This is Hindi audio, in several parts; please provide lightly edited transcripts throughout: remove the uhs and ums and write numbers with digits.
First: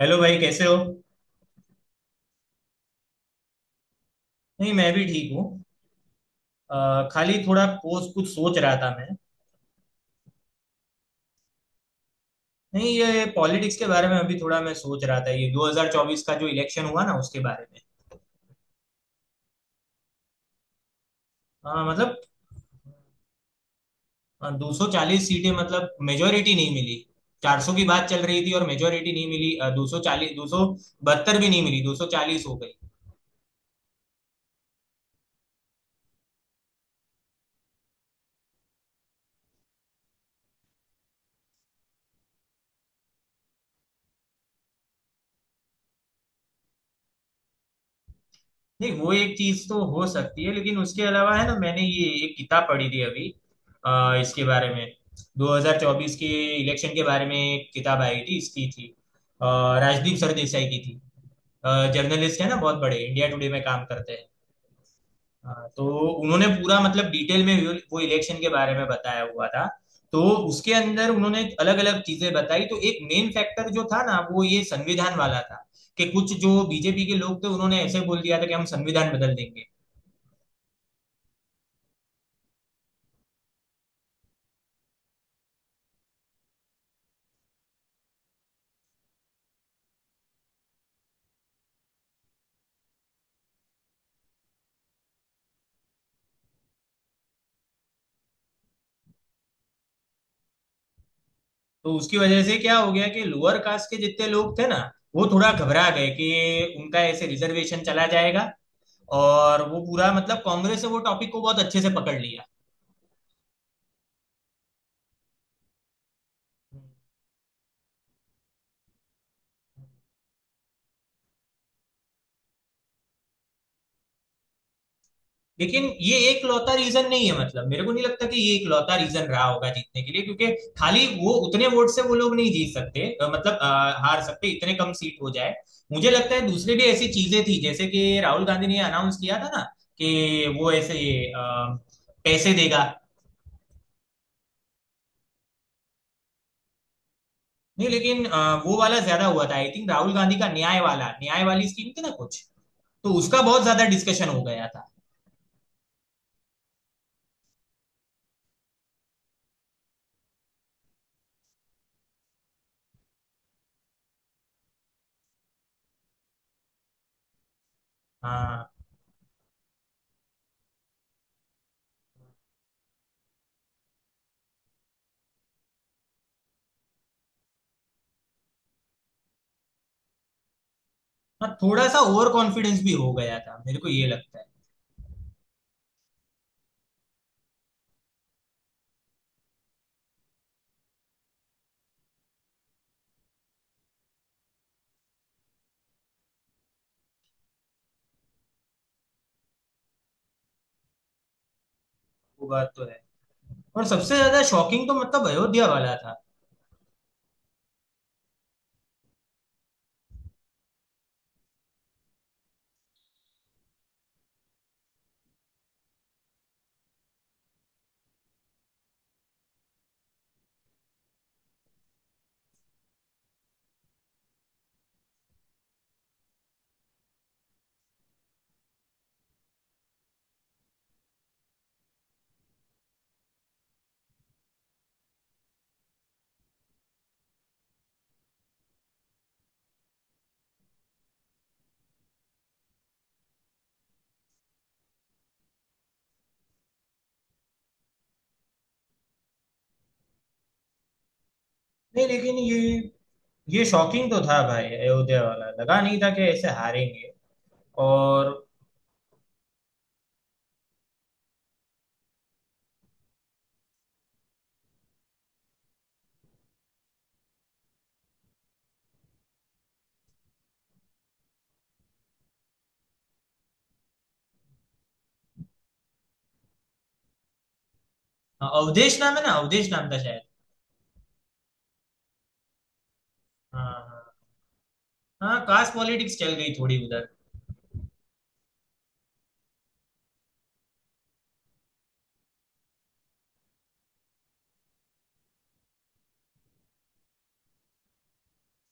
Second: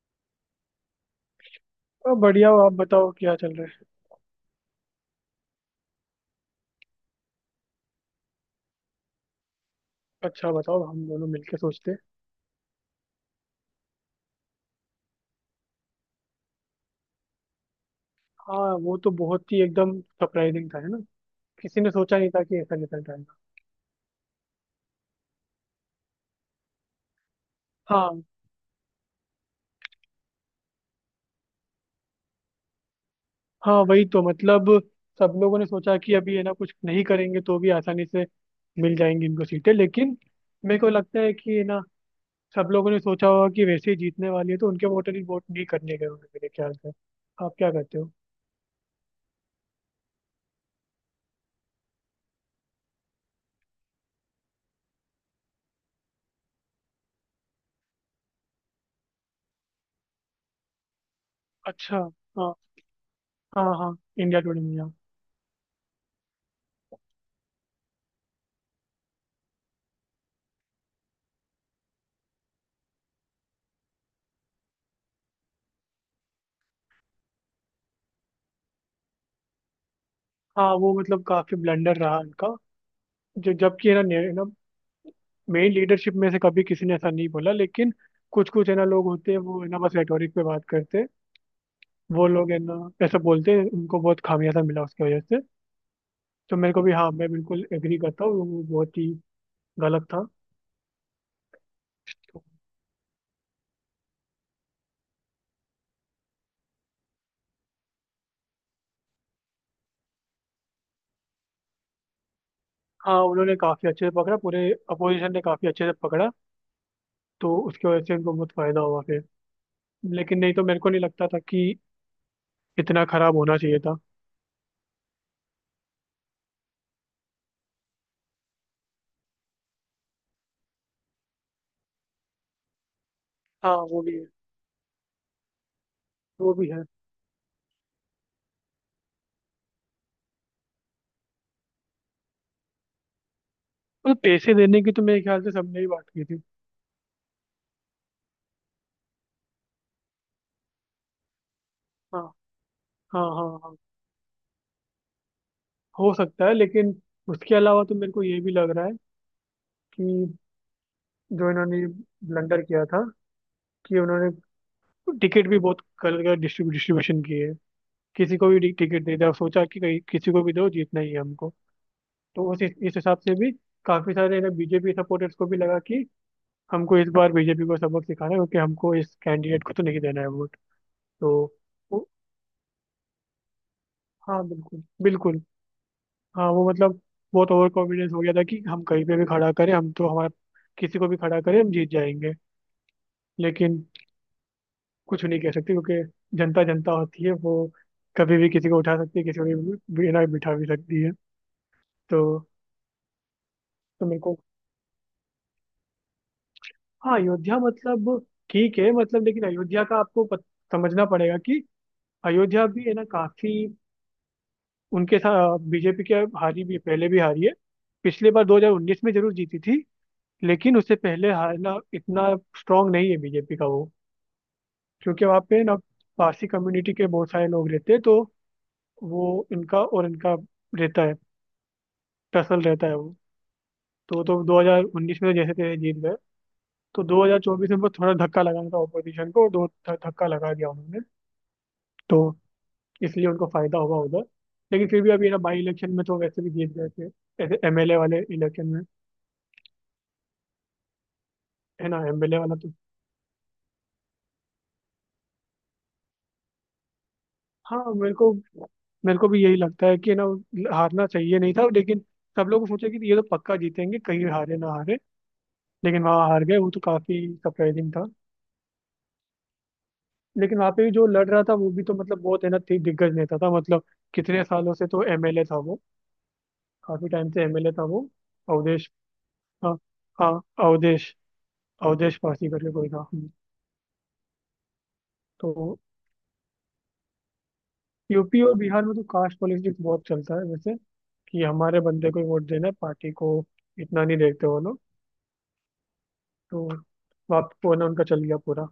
हेलो भाई, कैसे हो? अब बढ़िया हो, आप बताओ क्या चल रहा है। नहीं, मैं भी ठीक हूँ। खाली थोड़ा पोस्ट कुछ सोच रहा था मैं। अच्छा बताओ, हम दोनों मिलके सोचते हैं। नहीं, ये पॉलिटिक्स के बारे में अभी थोड़ा मैं सोच रहा था, ये 2024 का जो इलेक्शन हुआ ना उसके बारे में। हाँ वो तो बहुत ही एकदम सरप्राइजिंग था, है ना। किसी ने सोचा मतलब नहीं था कि ऐसा रिजल्ट आएगा। 240 सीटें, मतलब मेजोरिटी नहीं मिली। 400 की बात चल हाँ। रही थी और मेजोरिटी नहीं मिली, 240, 272 भी नहीं मिली, 240 हो गई। हाँ वही तो मतलब, सब लोगों ने सोचा कि अभी है ना कुछ नहीं करेंगे तो भी आसानी से मिल जाएंगी इनको सीटें, लेकिन मेरे को लगता है कि है ना सब लोगों ने सोचा होगा कि वैसे ही जीतने वाली है, तो उनके वोटर ही वोट नहीं करने गए होंगे मेरे ख्याल से। आप क्या करते हो? नहीं, वो एक चीज तो हो सकती है लेकिन उसके अलावा है ना, मैंने ये एक किताब पढ़ी थी अभी इसके बारे में। 2024 के इलेक्शन के बारे में एक किताब आई थी, इसकी थी अ, राजदीप सरदेसाई की थी। अच्छा। जर्नलिस्ट है हाँ ना, बहुत बड़े इंडिया टुडे में हाँ काम हाँ, करते हैं। इंडिया टुडे में, हाँ। तो उन्होंने पूरा, मतलब डिटेल में, वो इलेक्शन के बारे में बताया हुआ था। तो उसके अंदर उन्होंने अलग अलग चीजें बताई। तो एक मेन फैक्टर जो था ना, वो ये संविधान वाला था कि कुछ जो बीजेपी के लोग थे उन्होंने ऐसे बोल दिया था कि हम संविधान बदल देंगे। हाँ, वो मतलब काफी ब्लंडर रहा इनका जो, जबकि है ना ना, मेन लीडरशिप में से कभी किसी ने ऐसा नहीं बोला, लेकिन कुछ कुछ है ना लोग होते हैं, वो है ना बस रेटोरिक पे बात करते हैं। वो लोग है ना ऐसा बोलते हैं, उनको बहुत खामियाजा मिला उसकी वजह से। तो मेरे को भी, हाँ, मैं बिल्कुल एग्री करता हूँ, वो बहुत ही गलत था। तो उसकी वजह से क्या हो गया कि लोअर कास्ट के जितने लोग थे ना, वो थोड़ा घबरा गए कि उनका ऐसे रिजर्वेशन चला जाएगा। और वो पूरा, मतलब कांग्रेस ने वो टॉपिक को बहुत अच्छे से पकड़ लिया। हाँ उन्होंने काफी अच्छे से पकड़ा, पूरे अपोजिशन ने काफी अच्छे से पकड़ा। तो उसकी वजह से उनको बहुत फायदा हुआ फिर। लेकिन नहीं, तो मेरे को नहीं लगता था कि इतना खराब होना चाहिए था। लेकिन ये एक लौता रीजन नहीं है, मतलब मेरे को नहीं लगता कि ये एक लौता रीजन रहा होगा जीतने के लिए, क्योंकि खाली वो उतने वोट से वो लोग नहीं जीत सकते, मतलब हाँ, वो भी हार है। सकते, इतने कम सीट हो जाए। मुझे लगता है वो भी दूसरी है। भी ऐसी चीजें थी, जैसे कि राहुल गांधी ने अनाउंस किया था ना कि वो ऐसे अ, पैसे देगा। और पैसे देने की तो मेरे ख्याल से सबने ही बात की थी। नहीं, लेकिन वो वाला ज्यादा हुआ था, आई थिंक राहुल गांधी का न्याय वाला, न्याय वाली स्कीम थी ना हाँ कुछ, तो हाँ उसका हाँ। बहुत हाँ, ज्यादा डिस्कशन हो गया था। हो सकता है, लेकिन उसके अलावा तो मेरे को ये भी लग रहा है कि जो इन्होंने ब्लंडर किया था, कि उन्होंने टिकट भी बहुत गलत डिस्ट्रीब्यूशन की है, किसी को हाँ, भी टिकट दे दिया, सोचा कि कहीं किसी को भी दो, जीतना ही है हमको। तो उस इस हिसाब से भी काफी सारे ना बीजेपी सपोर्टर्स को भी लगा कि हमको इस बार बीजेपी को सबक सिखाना है, क्योंकि हमको इस कैंडिडेट को तो नहीं देना है वोट। तो हाँ, थोड़ा सा वो, ओवर कॉन्फिडेंस भी हो गया था, मेरे को ये लगता हाँ है। बिल्कुल बिल्कुल। हाँ वो मतलब बहुत ओवर कॉन्फिडेंस हो गया था कि हम कहीं पे भी खड़ा करें, हम तो हमारा किसी को भी खड़ा करें हम जीत जाएंगे। लेकिन कुछ नहीं कह सकते क्योंकि जनता जनता होती है वो, कभी भी किसी को उठा सकती है, किसी को भी बिना बिठा भी सकती है। तो वो बात तो है। और तो सबसे मेरे को, ज्यादा शॉकिंग तो, मतलब अयोध्या वाला था। हाँ, अयोध्या मतलब ठीक है मतलब, लेकिन अयोध्या का आपको समझना पड़ेगा कि अयोध्या भी है ना, काफी उनके साथ बीजेपी के हारी भी, पहले भी हारी है। पिछले बार 2019 में जरूर जीती थी, लेकिन उससे पहले हारना इतना स्ट्रांग नहीं है बीजेपी का वो, क्योंकि वहाँ पे ना पारसी कम्युनिटी के बहुत सारे लोग रहते हैं, तो वो इनका और इनका रहता है, टसल रहता है वो। तो 2019 में तो जैसे थे, जीत गए। तो 2024 में उनको थोड़ा धक्का लगाना था ऑपोजिशन को, धक्का लगा दिया उन्होंने। तो इसलिए उनको फायदा होगा उधर, लेकिन फिर भी अभी ना बाई इलेक्शन में तो वैसे भी जीत गए थे, ऐसे एमएलए वाले इलेक्शन में, है ना नहीं लेकिन एमएलए वाला ये तो। ये शॉकिंग तो था भाई, अयोध्या वाला लगा नहीं था कि ऐसे हारेंगे। हाँ मेरे को, और मेरे को भी यही लगता है कि ना हारना चाहिए नहीं था, लेकिन सब लोग सोचे कि ये तो पक्का जीतेंगे, कहीं हारे ना हारे। लेकिन वहाँ हार गए, वो तो काफी सरप्राइजिंग था। लेकिन वहाँ पे भी जो लड़ रहा था वो भी तो मतलब, बहुत है ना दिग्गज नेता था मतलब। कितने सालों से तो एमएलए था वो, काफी टाइम से एमएलए था वो। हाँ, अवधेश। अवधेश नाम है ना, अवधेश हाँ। नाम था शायद। हाँ। अवधेश। अवधेश पासी करके कोई था, हम्म। हाँ, हाँ, हाँ, कास्ट तो पॉलिटिक्स चल गई थोड़ी उधर। यूपी और बिहार में तो कास्ट पॉलिटिक्स बहुत चलता है वैसे, कि हमारे बंदे को ही वोट देना है, पार्टी को इतना नहीं देखते वो लोग। तो वापस वो ना उनका चल गया पूरा,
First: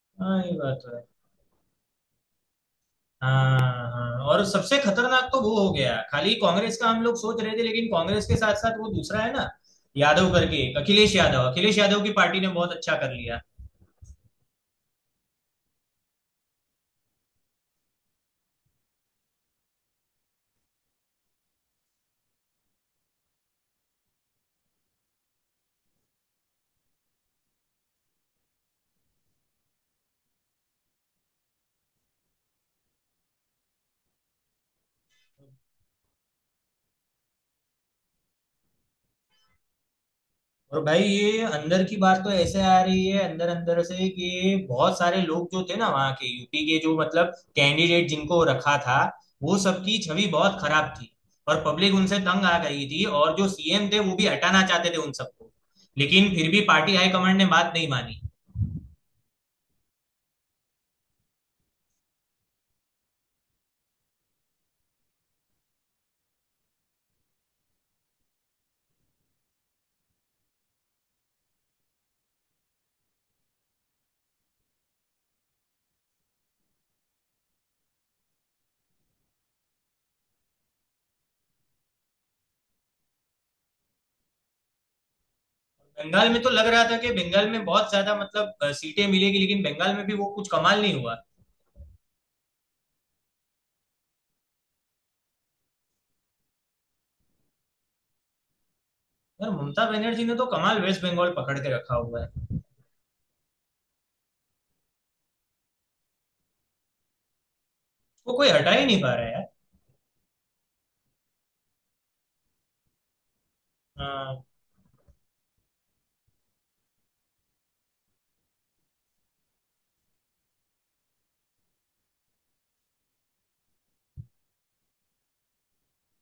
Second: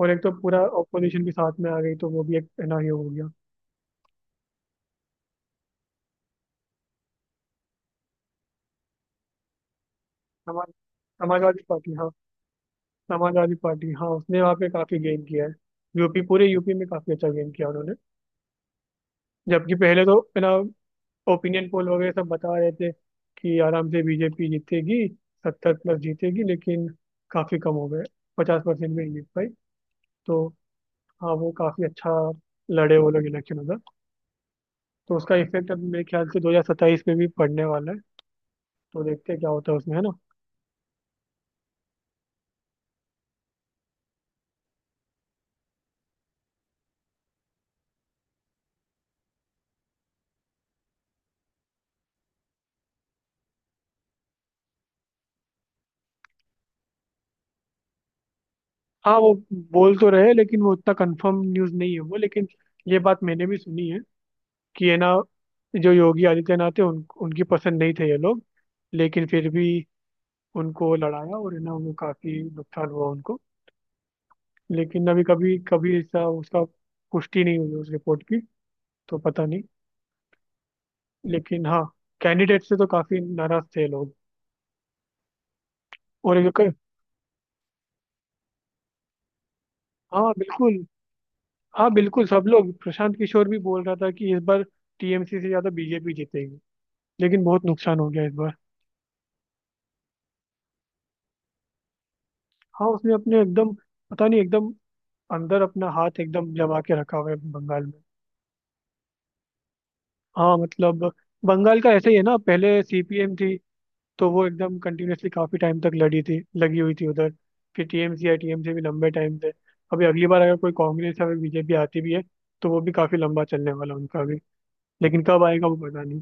और एक तो हाँ, ये पूरा बात तो है। ऑपोजिशन भी साथ में आ गई, तो वो भी एक है ना ये हो गया। हाँ, हाँ, हाँ। और सबसे खतरनाक तो वो हो गया, खाली कांग्रेस का हम लोग सोच रहे थे लेकिन कांग्रेस के साथ साथ वो दूसरा है ना, यादव करके समाज एक, अखिलेश यादव, समाजवादी अखिलेश पार्टी, यादव हाँ। की पार्टी ने बहुत अच्छा कर लिया। समाजवादी पार्टी, हाँ, उसने वहाँ पे काफी गेन किया है, यूपी पूरे यूपी में काफी अच्छा गेन किया उन्होंने। जबकि पहले तो है ना ओपिनियन पोल वगैरह सब बता रहे थे कि आराम से बीजेपी जीतेगी, 70 प्लस जीतेगी, लेकिन काफी कम हो गए, 50% में ही जीत पाई। तो हाँ वो काफी अच्छा लड़े वो लोग इलेक्शन उधर। तो उसका इफेक्ट अब मेरे ख्याल से 2027 में भी पड़ने वाला है। तो देखते हैं क्या होता है उसमें, है ना। और भाई ये अंदर की बात तो ऐसे आ रही है अंदर अंदर से कि बहुत सारे लोग जो थे ना वहाँ के, यूपी के जो मतलब कैंडिडेट जिनको रखा था, वो सबकी छवि बहुत खराब थी और पब्लिक उनसे तंग आ गई थी और जो सीएम थे वो भी हटाना चाहते थे उन सबको, लेकिन फिर भी पार्टी हाईकमांड ने बात नहीं मानी। हाँ वो बोल तो रहे हैं, लेकिन वो उतना कंफर्म न्यूज़ नहीं है वो, लेकिन ये बात मैंने भी सुनी है कि है ना जो योगी आदित्यनाथ है, उनकी पसंद नहीं थे ये लोग। लेकिन फिर भी उनको लड़ाया, और है ना उनको काफी नुकसान हुआ उनको। लेकिन अभी कभी कभी ऐसा, उसका पुष्टि नहीं हुई उस रिपोर्ट की, तो पता नहीं। लेकिन हाँ, कैंडिडेट से तो काफी नाराज थे लोग। बंगाल और में तो एक, लग रहा था कि बंगाल में बहुत ज्यादा, मतलब सीटें मिलेगी, लेकिन बंगाल में भी वो हाँ कुछ कमाल बिल्कुल। नहीं हुआ। हाँ बिल्कुल, सब लोग, प्रशांत किशोर भी बोल रहा था कि इस बार टीएमसी से ज्यादा बीजेपी जीतेगी, लेकिन बहुत नुकसान हो गया इस बार। यार ममता बनर्जी ने तो कमाल वेस्ट बंगाल पकड़ के रखा हुआ है। हाँ उसने अपने एकदम, पता नहीं, एकदम अंदर अपना हाथ एकदम जमा के रखा हुआ है बंगाल में। वो कोई हटा ही नहीं पा रहा है यार। हाँ मतलब बंगाल का ऐसे ही है ना, पहले सीपीएम थी, तो हाँ। वो एकदम कंटिन्यूअसली काफी टाइम तक लड़ी थी, लगी हुई थी उधर। फिर टीएमसी, या टीएमसी भी लंबे टाइम से। अभी अगली बार अगर कोई कांग्रेस या फिर बीजेपी आती भी है, तो वो भी काफी लंबा चलने वाला उनका भी, लेकिन कब आएगा वो पता नहीं।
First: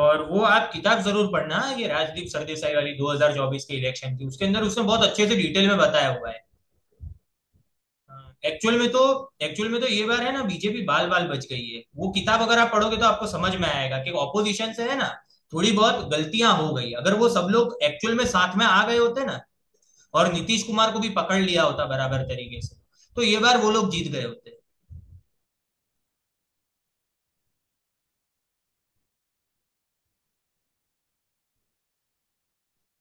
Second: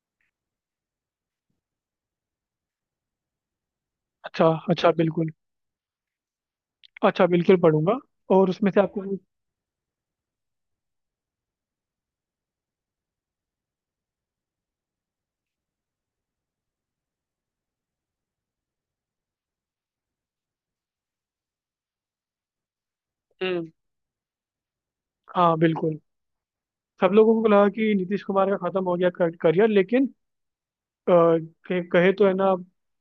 और वो आप किताब जरूर पढ़ना, ये राजदीप सरदेसाई वाली 2024 के इलेक्शन की, उसके अच्छा अंदर उसने अच्छा, बहुत अच्छे बिल्कुल, से डिटेल में बताया हुआ है। अच्छा बिल्कुल पढ़ूंगा। और उसमें एक्चुअल से में तो, आपको। एक्चुअल में तो ये बार है ना बीजेपी बाल बाल बच गई है। वो किताब अगर आप पढ़ोगे तो आपको समझ में आएगा कि ऑपोजिशन से है ना थोड़ी बहुत गलतियां हो गई, अगर वो सब लोग एक्चुअल में साथ में आ गए होते ना, और नीतीश कुमार को भी पकड़ लिया होता बराबर तरीके से, तो ये बार वो हम्म। लोग जीत गए होते। हाँ बिल्कुल, सब लोगों को लगा कि नीतीश कुमार का खत्म हो गया करियर, लेकिन कहे कहे तो है ना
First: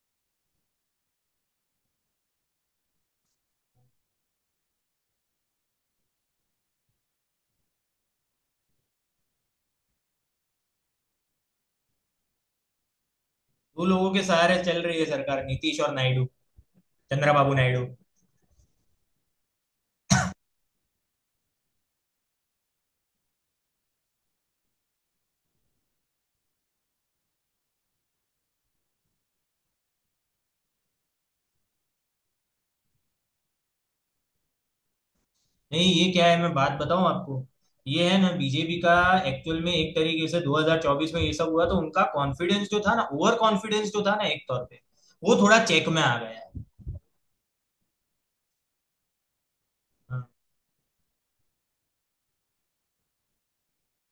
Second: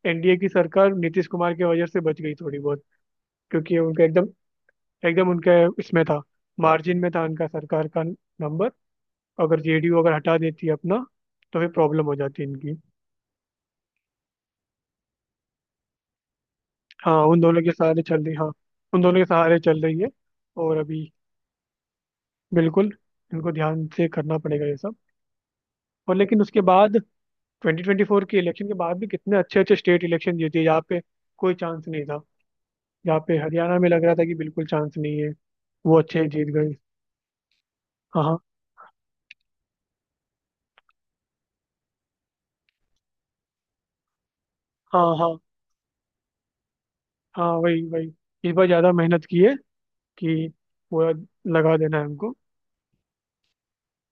एनडीए की सरकार नीतीश कुमार की वजह से बच गई थोड़ी बहुत। क्योंकि उनका एकदम, एकदम उनके इसमें था, मार्जिन में था उनका सरकार का नंबर। अगर जेडीयू अगर हटा देती है अपना, तो फिर प्रॉब्लम हो जाती इनकी। वो लोगों के सहारे चल रही है सरकार, नीतीश और नायडू, हाँ उन चंद्रबाबू दोनों के नायडू। सहारे चल रही, हाँ। उन दोनों के सहारे चल रही है, और अभी बिल्कुल इनको ध्यान से करना पड़ेगा ये सब। और लेकिन उसके बाद 2024 के इलेक्शन के बाद भी कितने अच्छे अच्छे स्टेट इलेक्शन जीते यहाँ पे, कोई चांस नहीं था। यहाँ पे हरियाणा में लग रहा था कि बिल्कुल चांस नहीं है, नहीं, वो ये क्या अच्छे है, जीत मैं बात गए। बताऊं आपको, ये है हाँ ना हाँ। बीजेपी का, एक्चुअल में एक तरीके से 2024 में ये सब हुआ तो उनका कॉन्फिडेंस जो था ना, ओवर कॉन्फिडेंस जो था ना एक तौर पे, हाँ वो हाँ। थोड़ा चेक में आ गया। हाँ वही वही, इस बार ज्यादा मेहनत की है, हाँ। कि पूरा लगा देना है हमको।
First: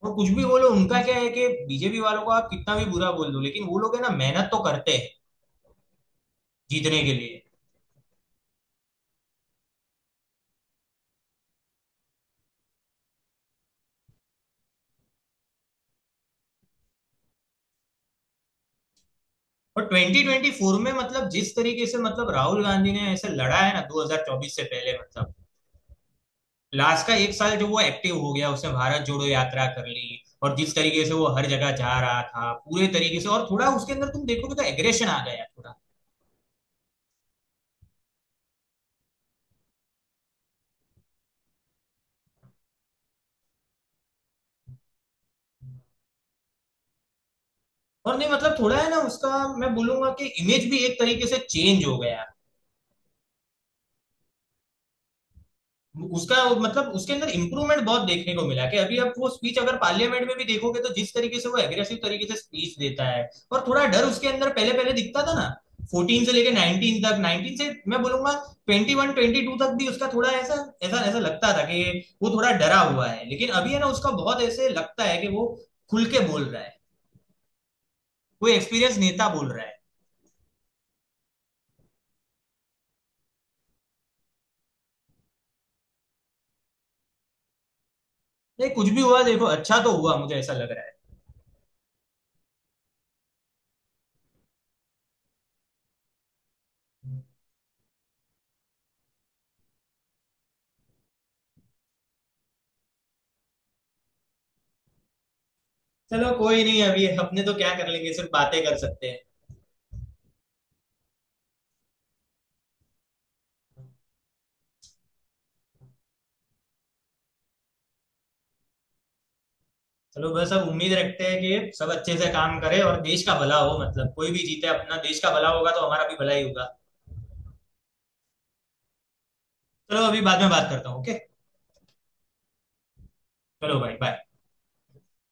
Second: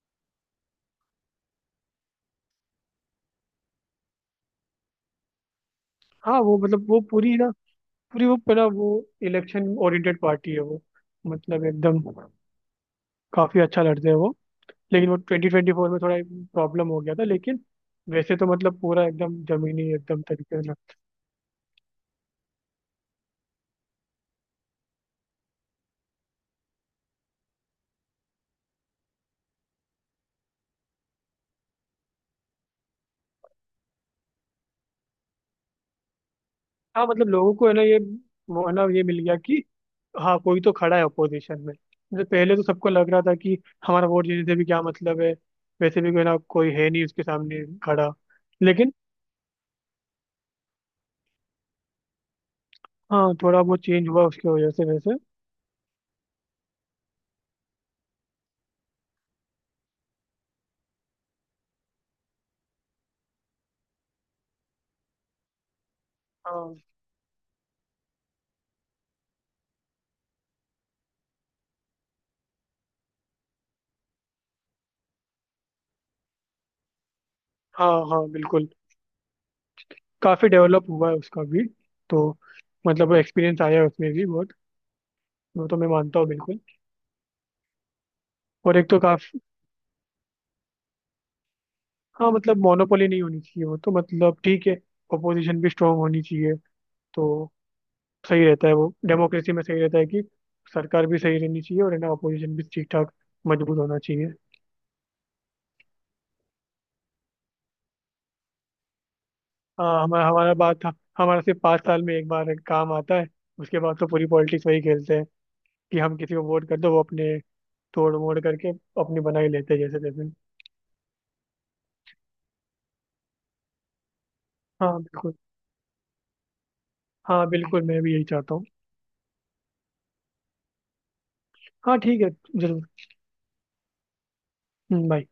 और कुछ भी बोलो, उनका क्या है कि बीजेपी वालों को आप कितना भी बुरा बोल दो, लेकिन वो लोग है ना मेहनत तो करते हैं हाँ वो मतलब वो जीतने के पूरी लिए। ना, पूरी वो पूरा वो इलेक्शन ओरिएंटेड पार्टी है वो, मतलब एकदम काफी अच्छा लड़ते हैं वो। लेकिन वो 2024 में थोड़ा प्रॉब्लम हो गया था, लेकिन वैसे तो मतलब पूरा एकदम और जमीनी एकदम तरीके से 2024 में, मतलब जिस तरीके से, मतलब राहुल गांधी ने ऐसे लड़ा है ना, 2024 से पहले, मतलब लास्ट का एक साल जो वो एक्टिव हो गया, उसने भारत जोड़ो यात्रा कर ली, और जिस तरीके से वो हर जगह जा रहा था पूरे तरीके से, और थोड़ा उसके अंदर तुम देखोगे तो एग्रेशन आ गया थोड़ा। हाँ मतलब लोगों को है ना ये, वो है ना ये मिल गया कि हाँ, कोई तो खड़ा है अपोजिशन में। मतलब पहले तो सबको लग रहा था कि हमारा वोट जीतने से भी क्या मतलब है, वैसे भी कोई ना कोई है नहीं उसके सामने खड़ा। और नहीं, मतलब थोड़ा है लेकिन ना, उसका मैं बोलूंगा कि इमेज भी एक तरीके से चेंज हो गया, हाँ, थोड़ा बहुत चेंज हुआ उसकी वजह से वैसे। उसका मतलब उसके अंदर इम्प्रूवमेंट बहुत देखने को मिला कि अभी आप वो स्पीच अगर पार्लियामेंट में भी देखोगे तो जिस तरीके से वो एग्रेसिव तरीके से स्पीच देता है। और थोड़ा डर उसके अंदर पहले पहले दिखता था ना, 14 से लेके हाँ 19 तक, 19 से मैं बोलूंगा 21 22 तक भी, उसका थोड़ा ऐसा ऐसा ऐसा लगता था कि वो थोड़ा डरा हुआ है, लेकिन अभी है ना उसका बहुत ऐसे लगता है कि वो खुल के बोल रहा है, हाँ हाँ कोई बिल्कुल। एक्सपीरियंस नेता बोल रहा है। काफ़ी डेवलप हुआ है उसका भी। तो मतलब एक्सपीरियंस आया है उसमें भी बहुत, वो तो मैं मानता हूँ बिल्कुल। ये और कुछ एक तो भी हुआ, काफ़ी, देखो अच्छा तो हुआ, मुझे ऐसा लग रहा है। हाँ मतलब मोनोपोली नहीं होनी चाहिए वो तो, मतलब ठीक है, अपोजिशन भी स्ट्रांग होनी चाहिए। तो सही रहता है वो, डेमोक्रेसी में सही रहता है कि सरकार भी सही रहनी चाहिए, और है ना अपोजिशन भी ठीक ठाक मजबूत होना चाहिए। चलो, कोई नहीं, अभी अपने तो क्या कर लेंगे, सिर्फ बातें कर सकते हैं। हाँ हमारा हमारा बात, हमारा सिर्फ 5 साल में एक बार काम आता है। उसके बाद तो पूरी पॉलिटिक्स वही खेलते हैं कि हम किसी को वोट कर दो, वो अपने तोड़ मोड़ करके अपनी बना ही लेते हैं जैसे चलो, तैसे। बस अब उम्मीद रखते हैं कि सब अच्छे से काम करे और देश का भला हो, मतलब कोई भी जीते, अपना हाँ देश का बिल्कुल। भला होगा तो हमारा भी भला ही होगा। हाँ बिल्कुल, मैं भी यही चाहता हूँ। चलो अभी बाद में बात करता हूँ, ओके। हाँ ठीक है, जरूर। चलो भाई, बाय। बाय।